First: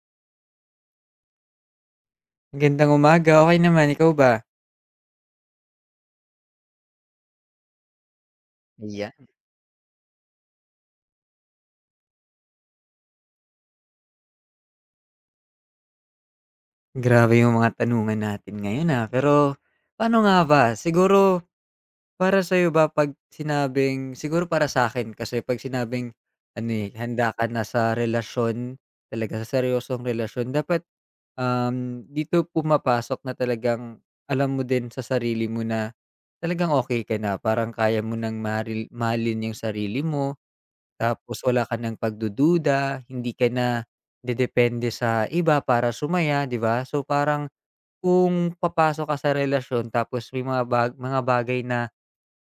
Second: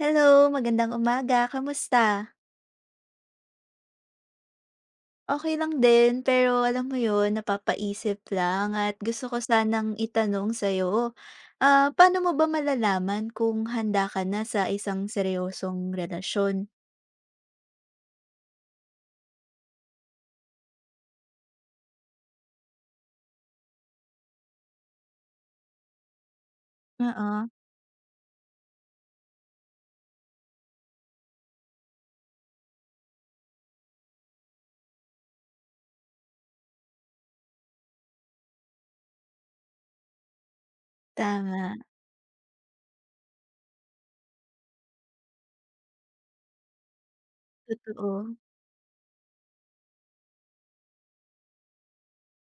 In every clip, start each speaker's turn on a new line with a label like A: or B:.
A: Hello, magandang umaga, kamusta?
B: Magandang umaga, okey naman, ikaw ba?
A: Okay lang din, pero alam mo 'yun, napapaisip lang at
B: Ayan.
A: gusto ko sanang itanong sa'yo, paano mo ba malalaman kung handa ka na sa isang seryosong relasyon?
B: Grabe yung mga tanungan natin ngayon, pero paano nga ba, siguro para sa'yo ba 'pag sinabing siguro para sa akin, kasi 'pag sinabing handa
A: Oo,
B: ka na sa relasyon, talaga sa seryosong relasyon dapat. Dito pumapasok na talagang alam mo din sa sarili mo na talagang okay ka na, parang kaya mo ng mahalin yung sarili mo. Tapos wala
A: tama,
B: ka ng pagdududa, hindi ka na dedepende sa iba para sumaya, 'di ba? So, parang
A: totoo.
B: kung papasok ka sa relasyon tapos may mga bagay na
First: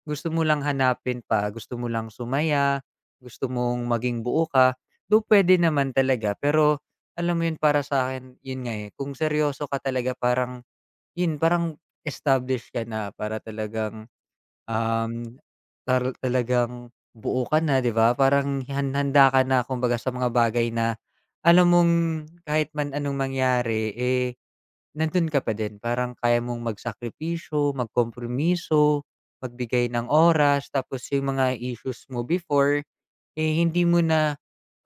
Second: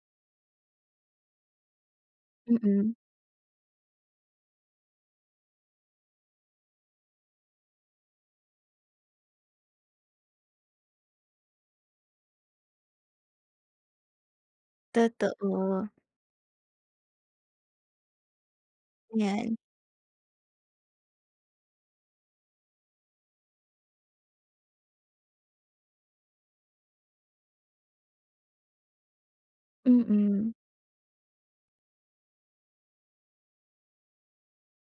B: gusto mo lang hanapin pa, gusto mo lang sumaya,
A: Mm,
B: gusto mong maging buo ka, though pwede naman talaga. Pero alam mo 'yun, para sa akin 'yun nga, kung seryoso ka talaga parang 'yun, parang established ka na para talagang Um,
A: totoo,
B: tara talagang buo ka na, 'di ba? Parang handa ka
A: 'yan.
B: na kumbaga sa mga bagay na alam mong kahit man anong mangyari, nandun ka pa din. Parang kaya mong magsakripisyo, magkompromiso, magbigay ng
A: Mm,
B: oras, tapos yung mga issues mo before, hindi mo na,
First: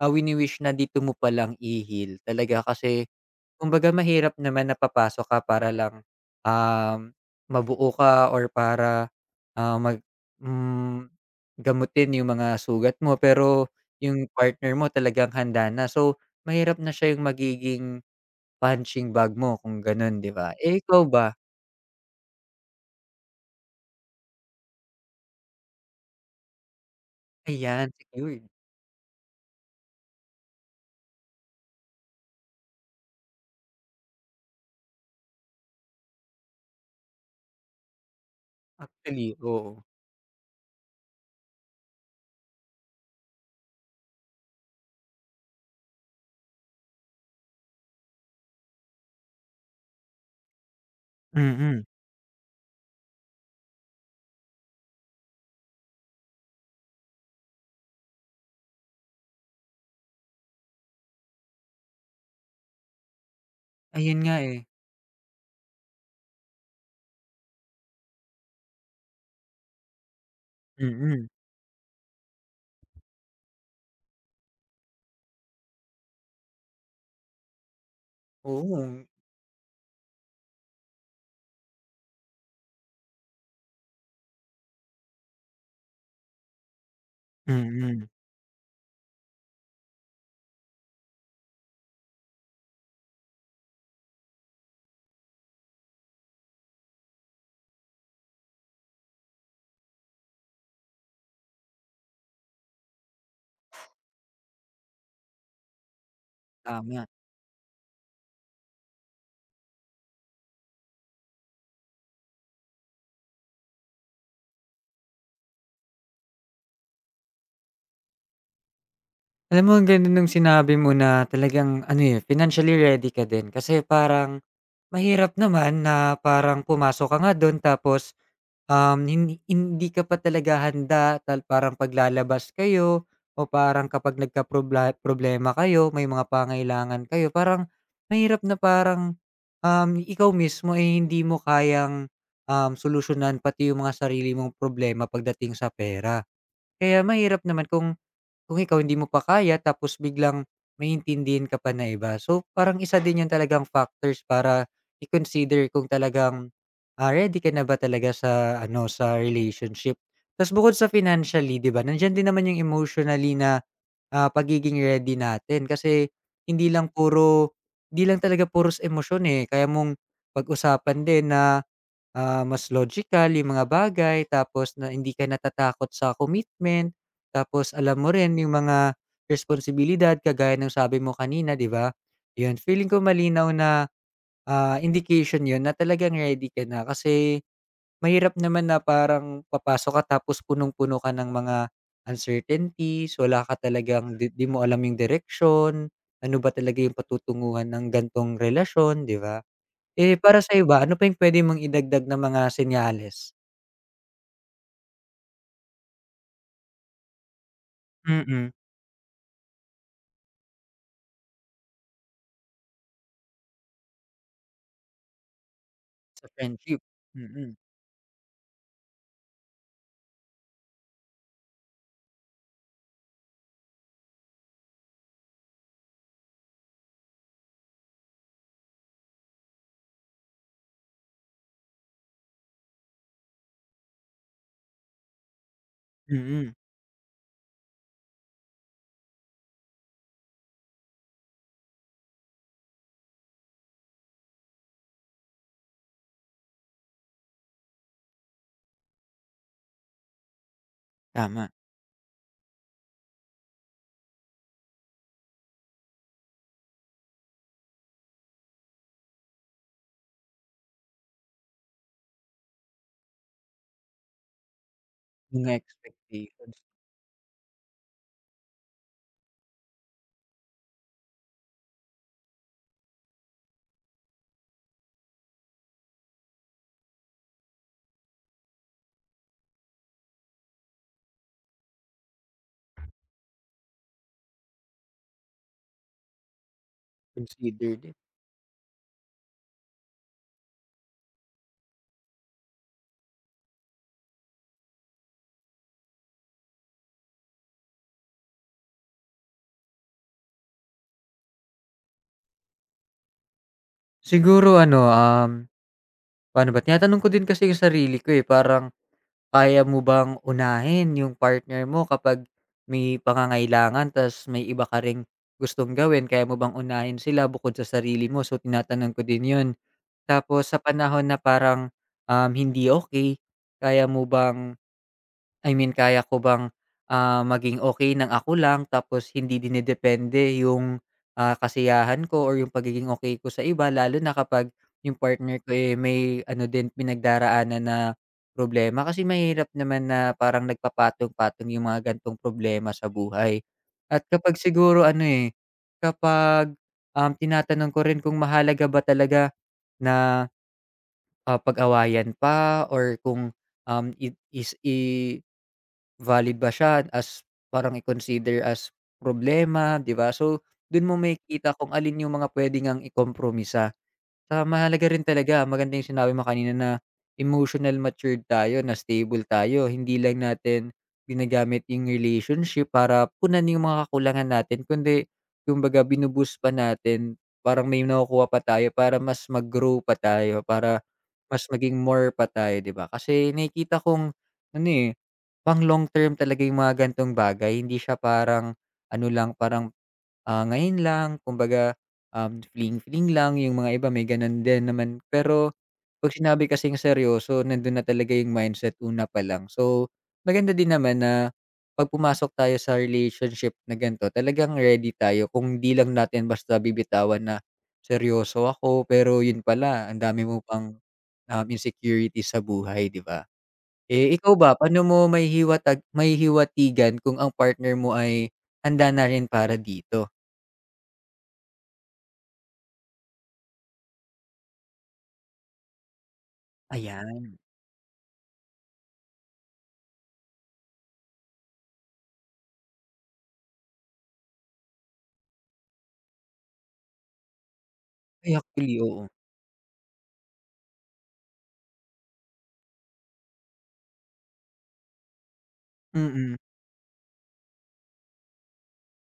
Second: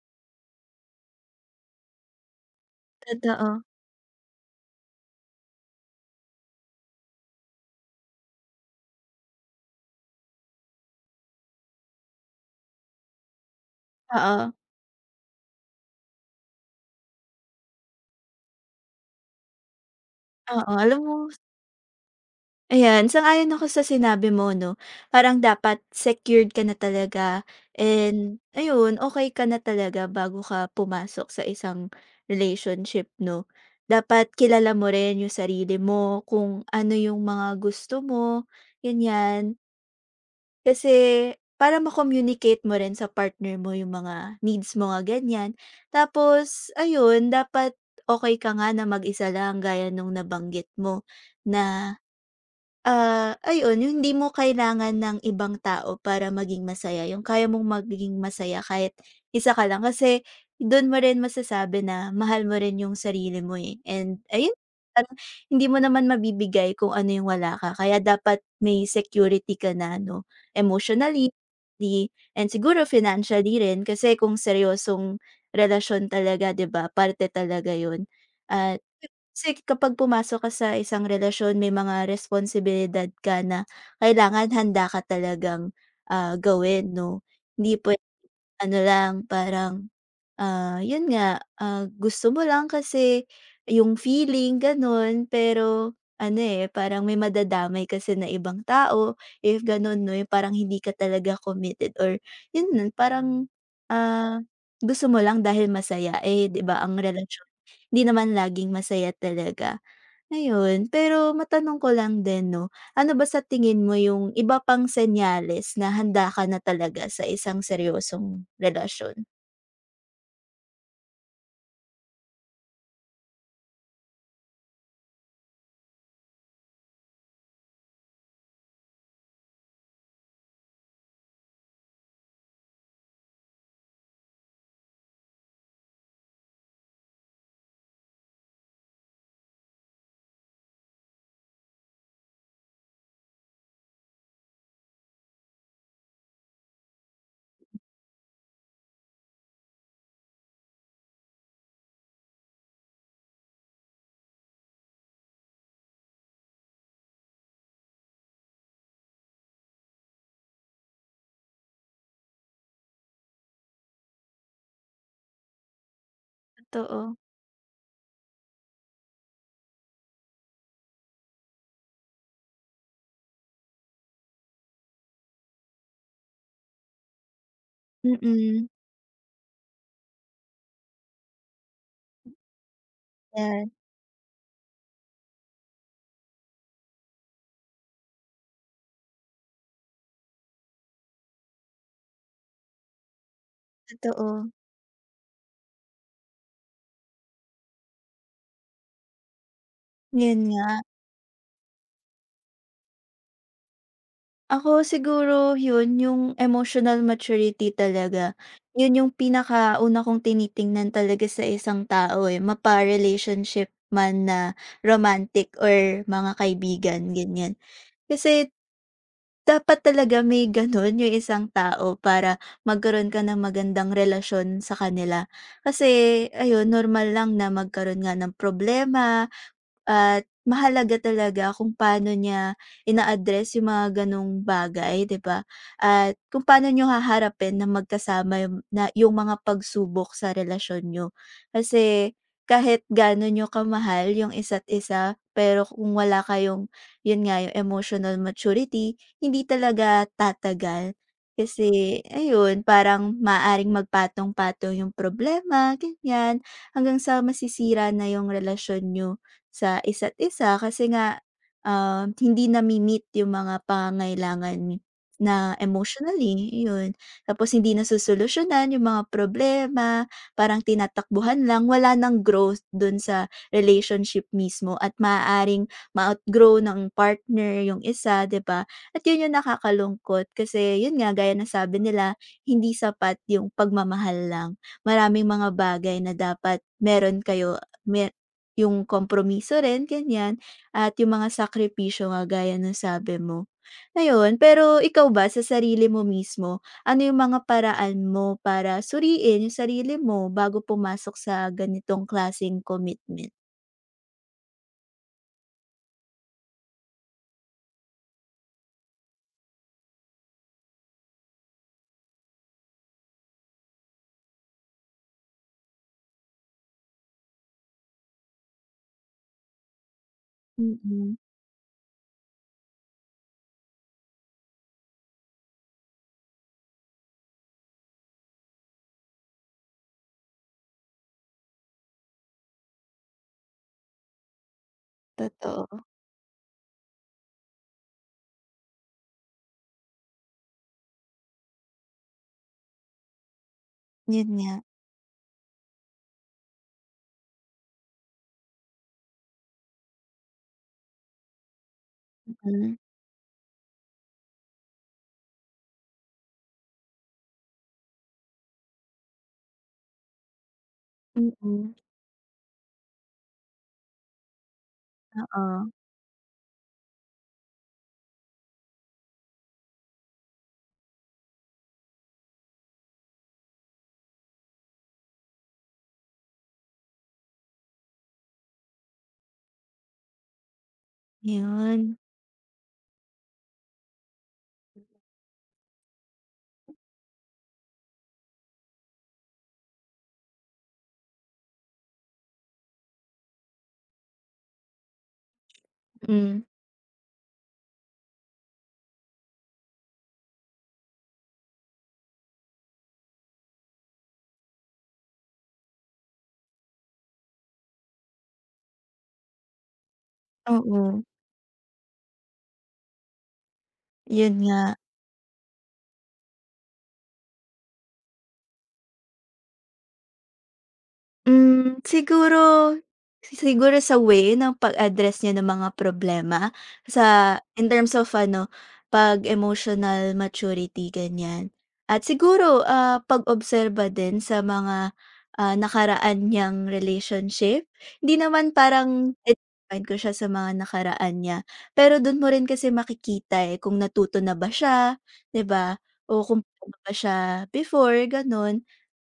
B: wini-wish na dito mo palang ihil. Talaga kasi
A: totoo,
B: kumbaga mahirap naman na papasok ka para lang, um, mabuo ka or para, ah, mag hmm, gamutin yung mga sugat mo pero yung
A: oo,
B: partner mo talagang handa na. So, mahirap na siya yung magiging punching bag mo kung gano'n, 'di ba?
A: oo.
B: Eh,
A: Alam
B: ikaw
A: mo,
B: ba?
A: ayan, sang-ayon ako sa sinabi mo 'no. Parang dapat secured ka na talaga
B: Ayan,
A: and
B: secured.
A: ayun, okay ka na talaga bago ka pumasok sa isang relationship 'no. Dapat kilala mo rin yung sarili mo, kung ano yung mga gusto mo,
B: Actually,
A: ganyan.
B: oo.
A: Kasi para ma-communicate mo rin sa partner mo yung mga needs mo nga, ganyan. Tapos ayun, dapat okay ka nga na mag-isa lang gaya nung nabanggit mo
B: Mm.
A: na ayun yung hindi mo kailangan ng ibang tao para maging masaya, yung kaya mong maging masaya kahit isa ka lang kasi dun mo rin masasabi na mahal mo rin yung sarili mo, eh,
B: Ayun
A: and
B: nga,
A: ayun
B: eh.
A: parang hindi mo naman mabibigay kung ano yung wala ka kaya dapat may security ka na 'no,
B: Mm.
A: emotionally di- and siguro financially rin kasi kung seryosong relasyon talaga 'di ba parte talaga yun
B: Oo.
A: kasi kapag pumasok ka sa isang relasyon may mga responsibilidad ka na kailangan handa ka talagang, gawin 'no. Hindi po
B: Mm.
A: ano lang parang, 'yun nga, gusto mo lang kasi yung feeling gano'n, pero ano, eh, parang may madadamay kasi na ibang tao if gano'n 'no, yung parang hindi ka talaga committed or 'yun nun parang, ah, gusto mo lang dahil masaya, eh, 'di ba ang
B: Tama.
A: relasyon hindi naman laging masaya talaga. Ayun, pero matanong ko lang din 'no, ano ba sa tingin mo yung iba pang senyales na handa ka na talaga sa isang seryosong relasyon?
B: Alam mo ang ganda nung sinabi mo na talagang ano, financially ready ka din kasi parang mahirap naman na parang pumasok ka nga dun tapos, um, hin hindi ka pa talaga handa parang paglalabas kayo o parang kapag problema kayo, may mga pangailangan kayo, parang mahirap na parang, ikaw mismo, ay hindi mo kayang, solusyonan pati yung mga sarili mong problema pagdating sa pera. Kaya mahirap naman kung ikaw hindi mo pa kaya tapos biglang maintindihan ka pa na iba. So, parang isa din 'yun talagang factors para i-consider kung talagang, ready ka na ba talaga sa ano, sa relationship. Ta's bukod sa financially, 'di ba, nandiyan din naman 'yung emotionally na, pagiging ready natin kasi hindi lang
A: Totoo.
B: puro hindi lang talaga puros emosyon, eh, kaya mong pag-usapan din na mas logical yung mga bagay tapos na hindi ka natatakot sa commitment, tapos alam mo rin yung
A: Mm,
B: mga responsibilidad kagaya ng sabi mo kanina, 'di ba? Yun, feeling ko malinaw
A: 'yan.
B: na, indication yun na talagang ready ka na kasi mahirap naman na parang papasok ka tapos punong-puno ka ng mga uncertainties, wala ka talagang di di
A: Totoo.
B: mo alam yung direction ano ba talaga yung patutunguhan ng gan'tong relasyon, 'di ba? Eh,
A: Yun
B: para sa'yo ba,
A: nga.
B: ano pa yung puwede mong idagdag na mga senyales.
A: Ako siguro yun, yung emotional maturity talaga.
B: Mm.
A: Yun yung pinakauna kong tinitingnan talaga sa isang tao, eh, mapa-relationship man na romantic or
B: Sa
A: mga
B: friendship?
A: kaibigan, ganyan.
B: Mm.
A: Kasi dapat talaga may gano'n yung isang tao para magkaroon ka ng magandang relasyon sa kanila. Kasi ayun, normal lang na magkaroon nga ng problema at mahalaga talaga kung paano niya ina-address yung mga gano'ng bagay, 'di ba? At kung
B: Mm,
A: paano niyo haharapin na magkasama yung na yung mga pagsubok sa relasyon niyo. Kasi kahit gaano niyo kamahal yung isa't isa, pero kung wala kayong, yun nga, yung emotional maturity, hindi talaga tatagal.
B: tama.
A: Kasi, ayun, parang maaring magpatong-patong yung problema, ganyan, hanggang sa masisira na yung relasyon niyo sa isa't isa kasi nga, hindi nami-meet yung mga pangangailangan na
B: Mga
A: emotionally,
B: expectations,
A: yun. Tapos hindi nasusolusyunan yung mga problema, parang tinatakbuhan lang, wala nang growth dun sa relationship mismo at maaaring ma-outgrow ng partner yung isa, 'di ba? At yun yung nakakalungkot kasi yun nga, gaya na sabi nila, hindi sapat yung pagmamahal lang. Maraming mga bagay na dapat meron kayo,
B: consider din.
A: mer yung kompromiso rin ganyan at yung mga sakripisyo nga gaya ng sabi mo. Ayun, pero ikaw ba sa sarili mo mismo, ano yung mga paraan mo para suriin yung sarili mo bago pumasok sa ganitong klaseng commitment?
B: Siguro ano, paano ba, tinatanong ko din kasi yung sarili ko, eh, parang kaya mo bang unahin yung partner mo kapag may pangangailangan ta's may iba ka ring gustong gawin, kaya mo bang unahin sila bukod sa sarili mo? So, tinatanong ko din yun. Tapos sa panahon
A: Mm,
B: na parang, hindi okey, kaya mo bang I mean, kaya ko bang, maging okay ng ako lang tapos hindi dinedepende yung, kasiyahan ko or yung pagiging okay ko sa iba lalo na kapag yung partner ko,
A: totoo.
B: may ano din pinagdaraanan na problema. Kasi mahirap naman na parang nagpapatong-patong yung mga gantong problema sa buhay. At
A: Yun
B: kapag
A: nga.
B: siguro ano, kapag, tinatanong ko rin kung mahalaga ba talaga na, pag-awayan pa
A: Mm.
B: or kung, it is valid ba siya as parang i-consider as problema, 'di ba? So, dun mo makikita kung
A: Mm.
B: alin yung mga puwede ngang ikompromisa. Tsaka mahalaga rin talaga,
A: Oo,
B: maganda yung sinabi mo kanina na emotional matured tayo, na stable tayo. Hindi lang natin ginagamit yung relationship para punan yung mga kakulangan natin, kundi kumbaga pa natin, parang may nakukuha pa tayo para mas mag-grow pa tayo, para mas maging
A: yun.
B: more pa tayo, di ba? Kasi nakikita kong, ano eh, pang long term talaga yung mga gantong bagay. Hindi siya parang, ano lang, parang ngayon lang kumbaga, fling-fling lang, yung mga iba may gano'n din naman. Pero 'pag
A: Mm.
B: sinabi kasing seryoso nandun na talaga yung mindset una pa lang. So, maganda din naman na 'pag pumasok tayo sa relationship na ganito talagang ready tayo kung 'di lang natin basta bibitawan na, "Seryoso ako pero yun pala ang dami mo pang,
A: Oo,
B: insecurities sa buhay," 'di ba? Eh,
A: yun
B: ikaw ba
A: nga.
B: paano mo may hiwatigan kung ang partner mo ay handa na rin para dito?
A: Hmm, siguro siguro sa way ng pag-address niya ng mga problema sa
B: Ayan.
A: in terms of ano, pag-emotional maturity, ganyan. At siguro, pag-obserba din sa mga, nakaraan niyang relationship. Hindi
B: Ay,
A: naman
B: actually, oo.
A: parang i-define ko siya sa mga nakaraan niya, pero do'n mo rin kasi makikita, eh, kung natuto na ba siya, 'di ba? O
B: Mm,
A: kung paano ba siya before, gano'n.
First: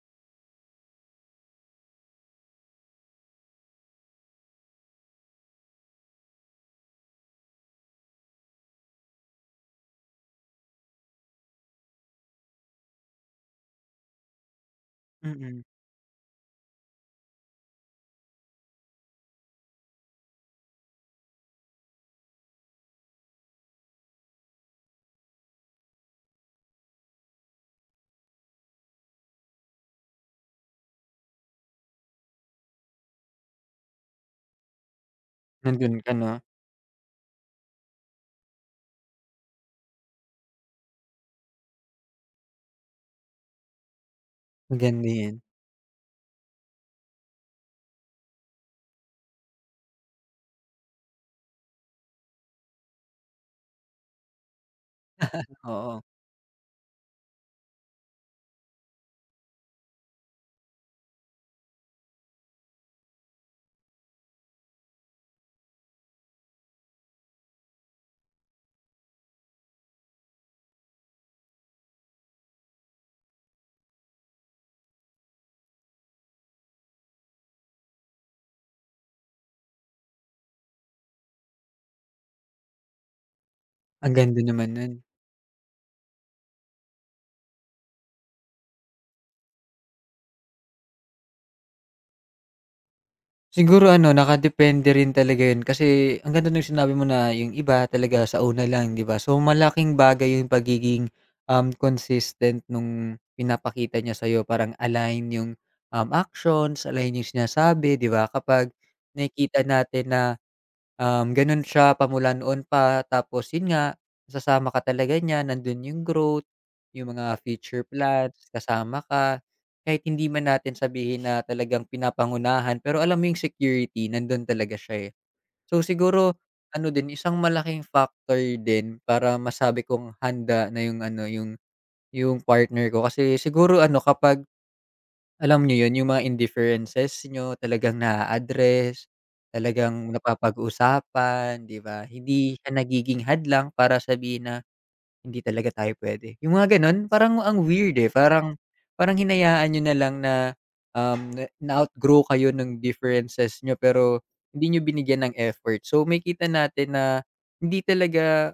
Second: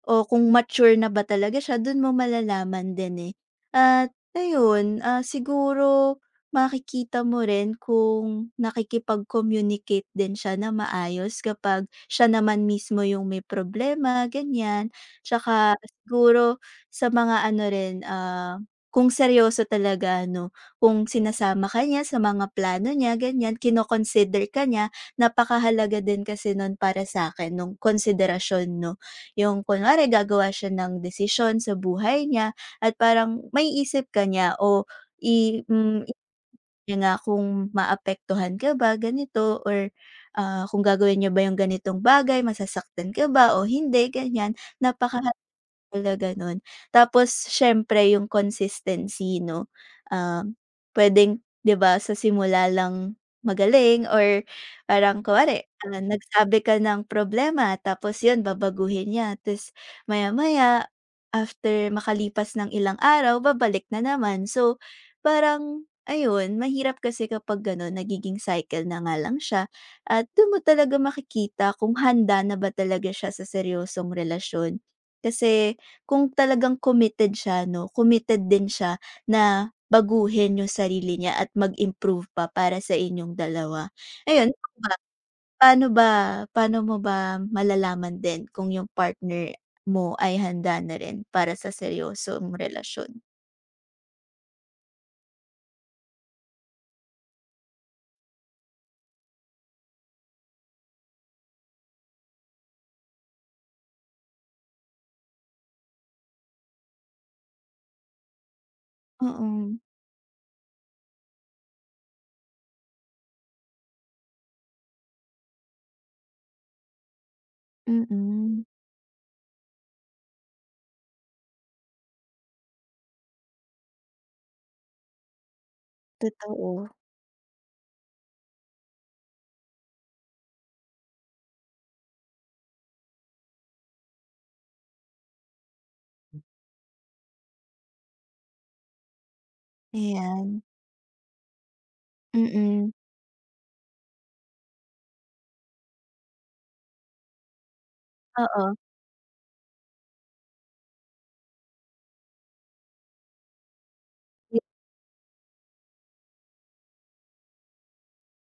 A: O kung mature na ba talaga siya dun mo malalaman din, eh. At ayun, siguro makikita mo rin kung nakikipag-communicate din siya na maayos kapag siya naman mismo yung may problema, ganyan.
B: mm.
A: Tsaka siguro sa mga ano rin, kung seryoso talaga ano, kung sinasama ka niya sa mga plano niya, ganyan, kino-consider ka niya, napakahalaga din kasi nun para sa akin nung konsiderasyon 'no. Yung kunwari gagawa siya ng desisyon sa buhay niya at parang maiisip ka niya o i
B: Nandun
A: hmm,
B: ka 'no?
A: yun nga kung maapektuhan ka ba ganito or, kung gagawin niya ba yung ganitong bagay masasaktan ka ba o hindi, ganyan.
B: Maganda
A: Napaka
B: 'yan.
A: Talaga nun. Tapos siyempre yung consistency 'no, um, puwedeng 'di ba sa simula lang magaling or parang kunwari,
B: Oo.
A: nagsabi ka ng problema tapos yun babaguhin niya ta's maya-maya after makalipas ng ilang araw babalik na naman. So parang ayun, mahirap kasi kapag gano'n nagiging cycle na nga lang siya at dun mo talaga makikita kung handa na ba talaga siya sa seryosong relasyon. Kasi kung talagang committed siya 'no, committed din siya na baguhin yung sarili niya at mag-improve pa para sa inyong dalawa.
B: Ang ganda
A: Ayun,
B: naman
A: ikaw ba,
B: nun.
A: paano ba paano mo ba malalaman din kung yung partner mo ay handa na rin para sa seryosong relasyon?
B: Siguro ano, nakadepende rin talaga yun kasi ang ganda nung sinabi mo na yung iba talaga sa una lang, 'di ba? So, malaking bagay yung pagiging, consistent nung pinapakita niya sa'yo. Parang align yung, actions, align yung sinasabi, 'di ba? Kapag nakikita
A: Oo,
B: natin na gano'n siya pa noon pa tapos 'yun nga, nasasama ka talaga niya, nando'n 'yung growth, 'yung mga future plans,
A: mm,
B: kasama ka. Kahit hindi man natin sabihin na talagang pinapangunahan, pero alam mo 'yung security nandun talaga siya, eh. So siguro
A: totoo,
B: ano din, isang malaking factor din para masabi kong handa na 'yung ano, 'yung partner ko kasi siguro ano kapag alam niyo 'yun, yung mga indifferences niyo talagang naa-address, talagang
A: ayan,
B: napapag-usapan, 'di ba? Hindi siya
A: mm,
B: nagiging hadlang para sabihin na, "Hindi talaga tayo puwede." Yung mga gano'n, parang ang weird, eh. Parang
A: oo,
B: parang hinayaan niyo na lang na, na-outgrow kayo ng differences niyo pero hindi niyo binigyan ng effort. So, makita natin na hindi talaga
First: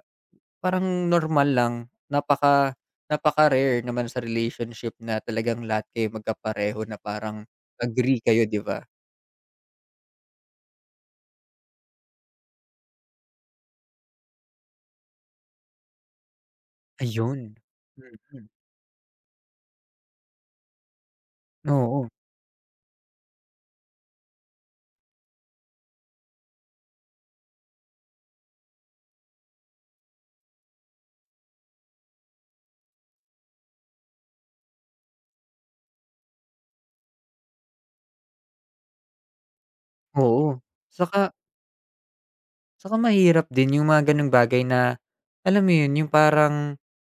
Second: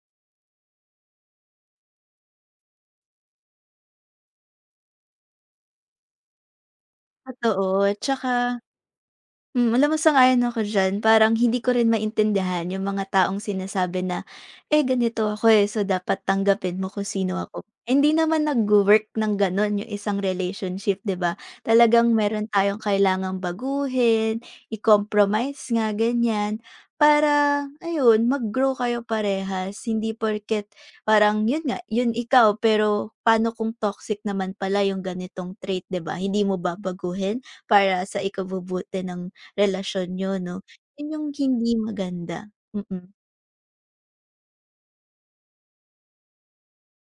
B: parang normal lang, napaka napaka-rare naman sa relationship na talagang lahat kayo magkapareho na parang
A: totoo.
B: agree
A: Tsaka
B: kayo, 'di ba?
A: Alam mo sang-ayon ako diyan. Parang hindi ko rin maintindihan yung mga taong sinasabi na, "Eh, ganito ako, eh, so dapat tanggapin mo kung sino
B: Ayun.
A: ako." Hindi naman
B: Mm.
A: nagwo-work ng gano'n yung isang relationship, 'di ba?
B: Oo,
A: Talagang meron tayong kailangang baguhin, i-compromise nga, ganyan, para ayun, mag-grow kayo parehas. Hindi porket parang yun nga, yun ikaw, pero paano kung toxic naman pala yung ganitong trait, 'di ba? Hindi mo ba baguhin para sa ikabubuti ng relasyon niyo 'no,
B: oo.
A: yun yung
B: Saka
A: hindi maganda,
B: saka
A: mm,
B: mahirap din yung mga gano'ng bagay na, alam mo yun, yung parang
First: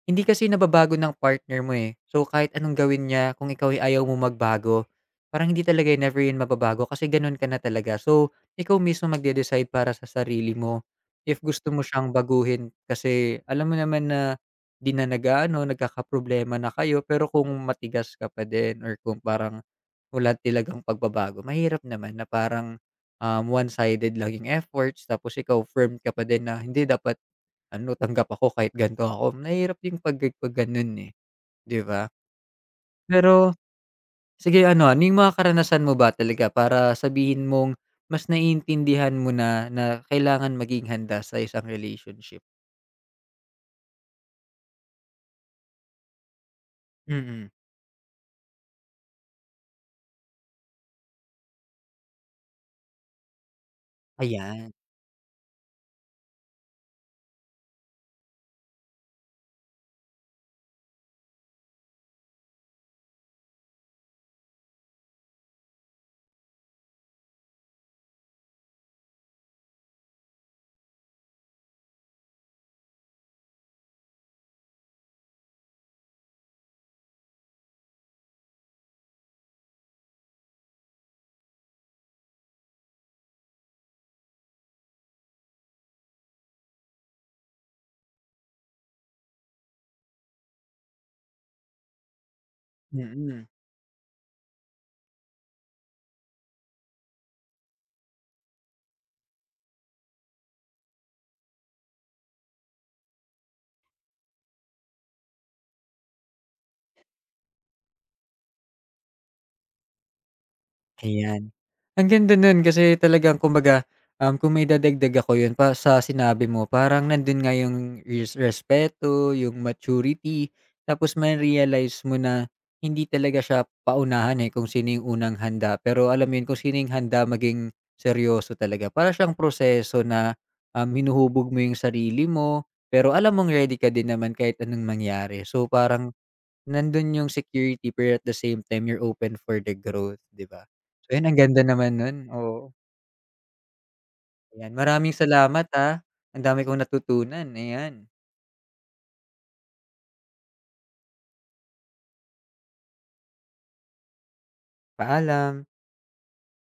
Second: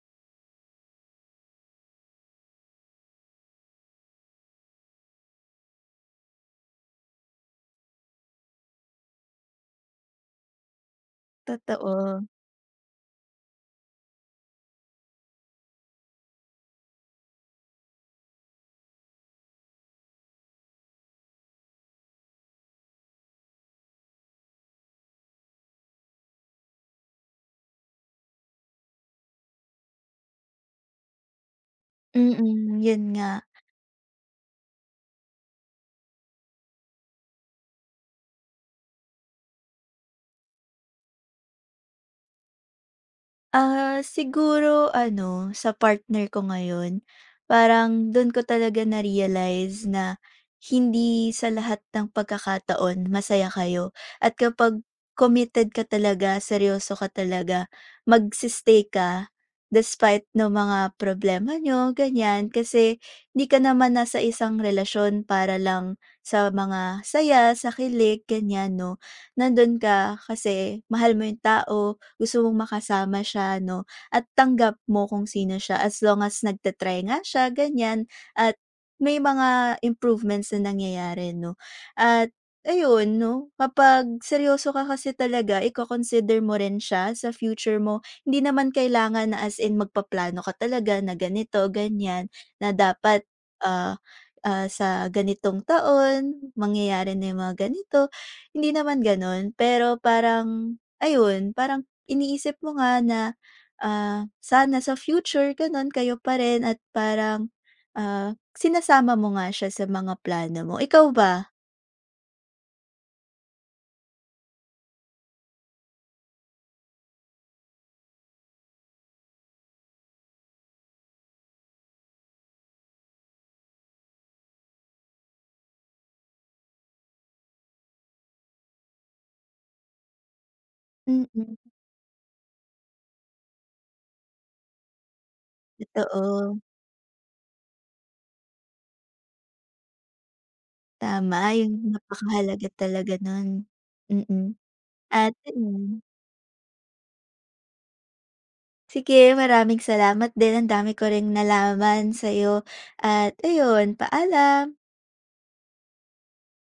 B: hindi kasi nababago ng partner mo, eh. So, kahit anong gawin niya kung ikaw ay ayaw mo magbago, parang hindi talaga yun, never yun mababago kasi gano'n ka na talaga. So, ikaw mismo magde-decide para sa sarili mo if gusto mo siyang
A: totoo.
B: baguhin kasi alam mo naman na di na nag-aano, nagkakaproblema na kayo pero kung matigas ka pa din or kung parang wala talagang pagbabago, mahirap naman na parang one-sided laging efforts tapos ikaw firm ka pa din na, "Hindi dapat ano, tanggap ako kahit ganito ako." Nahirap yung pag gano'n, eh, 'di ba?
A: Mm. Yun nga.
B: Pero sige ano, ano yung mga karanasan mo ba talaga para sabihin mong mas naiintindihan mo na na kailangan maging handa sa isang relationship?
A: Siguro ano, sa partner ko ngayon,
B: Mm,
A: parang dun ko talaga na-realize na hindi sa lahat ng pagkakataon masaya kayo. At
B: ayan.
A: kapag committed ka talaga, seryoso ka talaga, magsi ka despite ng mga problema nyo ganyan. Kasi hindi ka naman nasa isang relasyon para lang sa mga saya, sa kilig, ganyan, no? Nandun ka kasi mahal mo yung tao, gusto mong makasama siya 'no, at tanggap mo kung sino siya as long as nagta nga siya ganyan at may mga improvements na nangyayari 'no. At ayun 'no, kapag seryoso ka kasi talaga iko-consider mo rin siya sa future mo. Hindi naman kailangan na as in magpaplano ka talaga na ganito, ganyan, na dapat,
B: Mm.
A: ah, sa ganitong taon mangyayari na yung mga ganito, hindi naman gano'n. Pero parang ayun, parang iniisip mo nga na, sana sa future gano'n kayo pa rin at parang, ah, sinasama mo nga siya sa mga plano mo. Ikaw ba?
B: Ayan. Ang ganda nun kasi talagang kumbaga, kung may dadagdag ako yun pa sa sinabi mo parang nandun nga yung respeto, yung maturity, tapos ma-realize mo na hindi talaga siya paunahan, eh, kung sino yung unang handa. Pero alam mo yun, kung sino yung handa maging seryoso talaga. Para siyang proseso na, hinuhubog
A: Mm,
B: mo yung sarili mo, pero alam mong ready ka din naman kahit anong mangyari. So, parang
A: totoo,
B: nandun yung security pero at the same time you're open for the growth, 'di ba? So ayun, ang
A: tama
B: ganda
A: yung
B: naman nun,
A: napakahalaga
B: oo.
A: talaga nun. Mm,
B: Ayan, maraming
A: at
B: salamat,
A: ayun,
B: ah. Ang dami kong natutunan, ayan.
A: sige maraming salamat din ang dami ko ring nalaman sa'yo at ayun, paalam.
B: Paalam.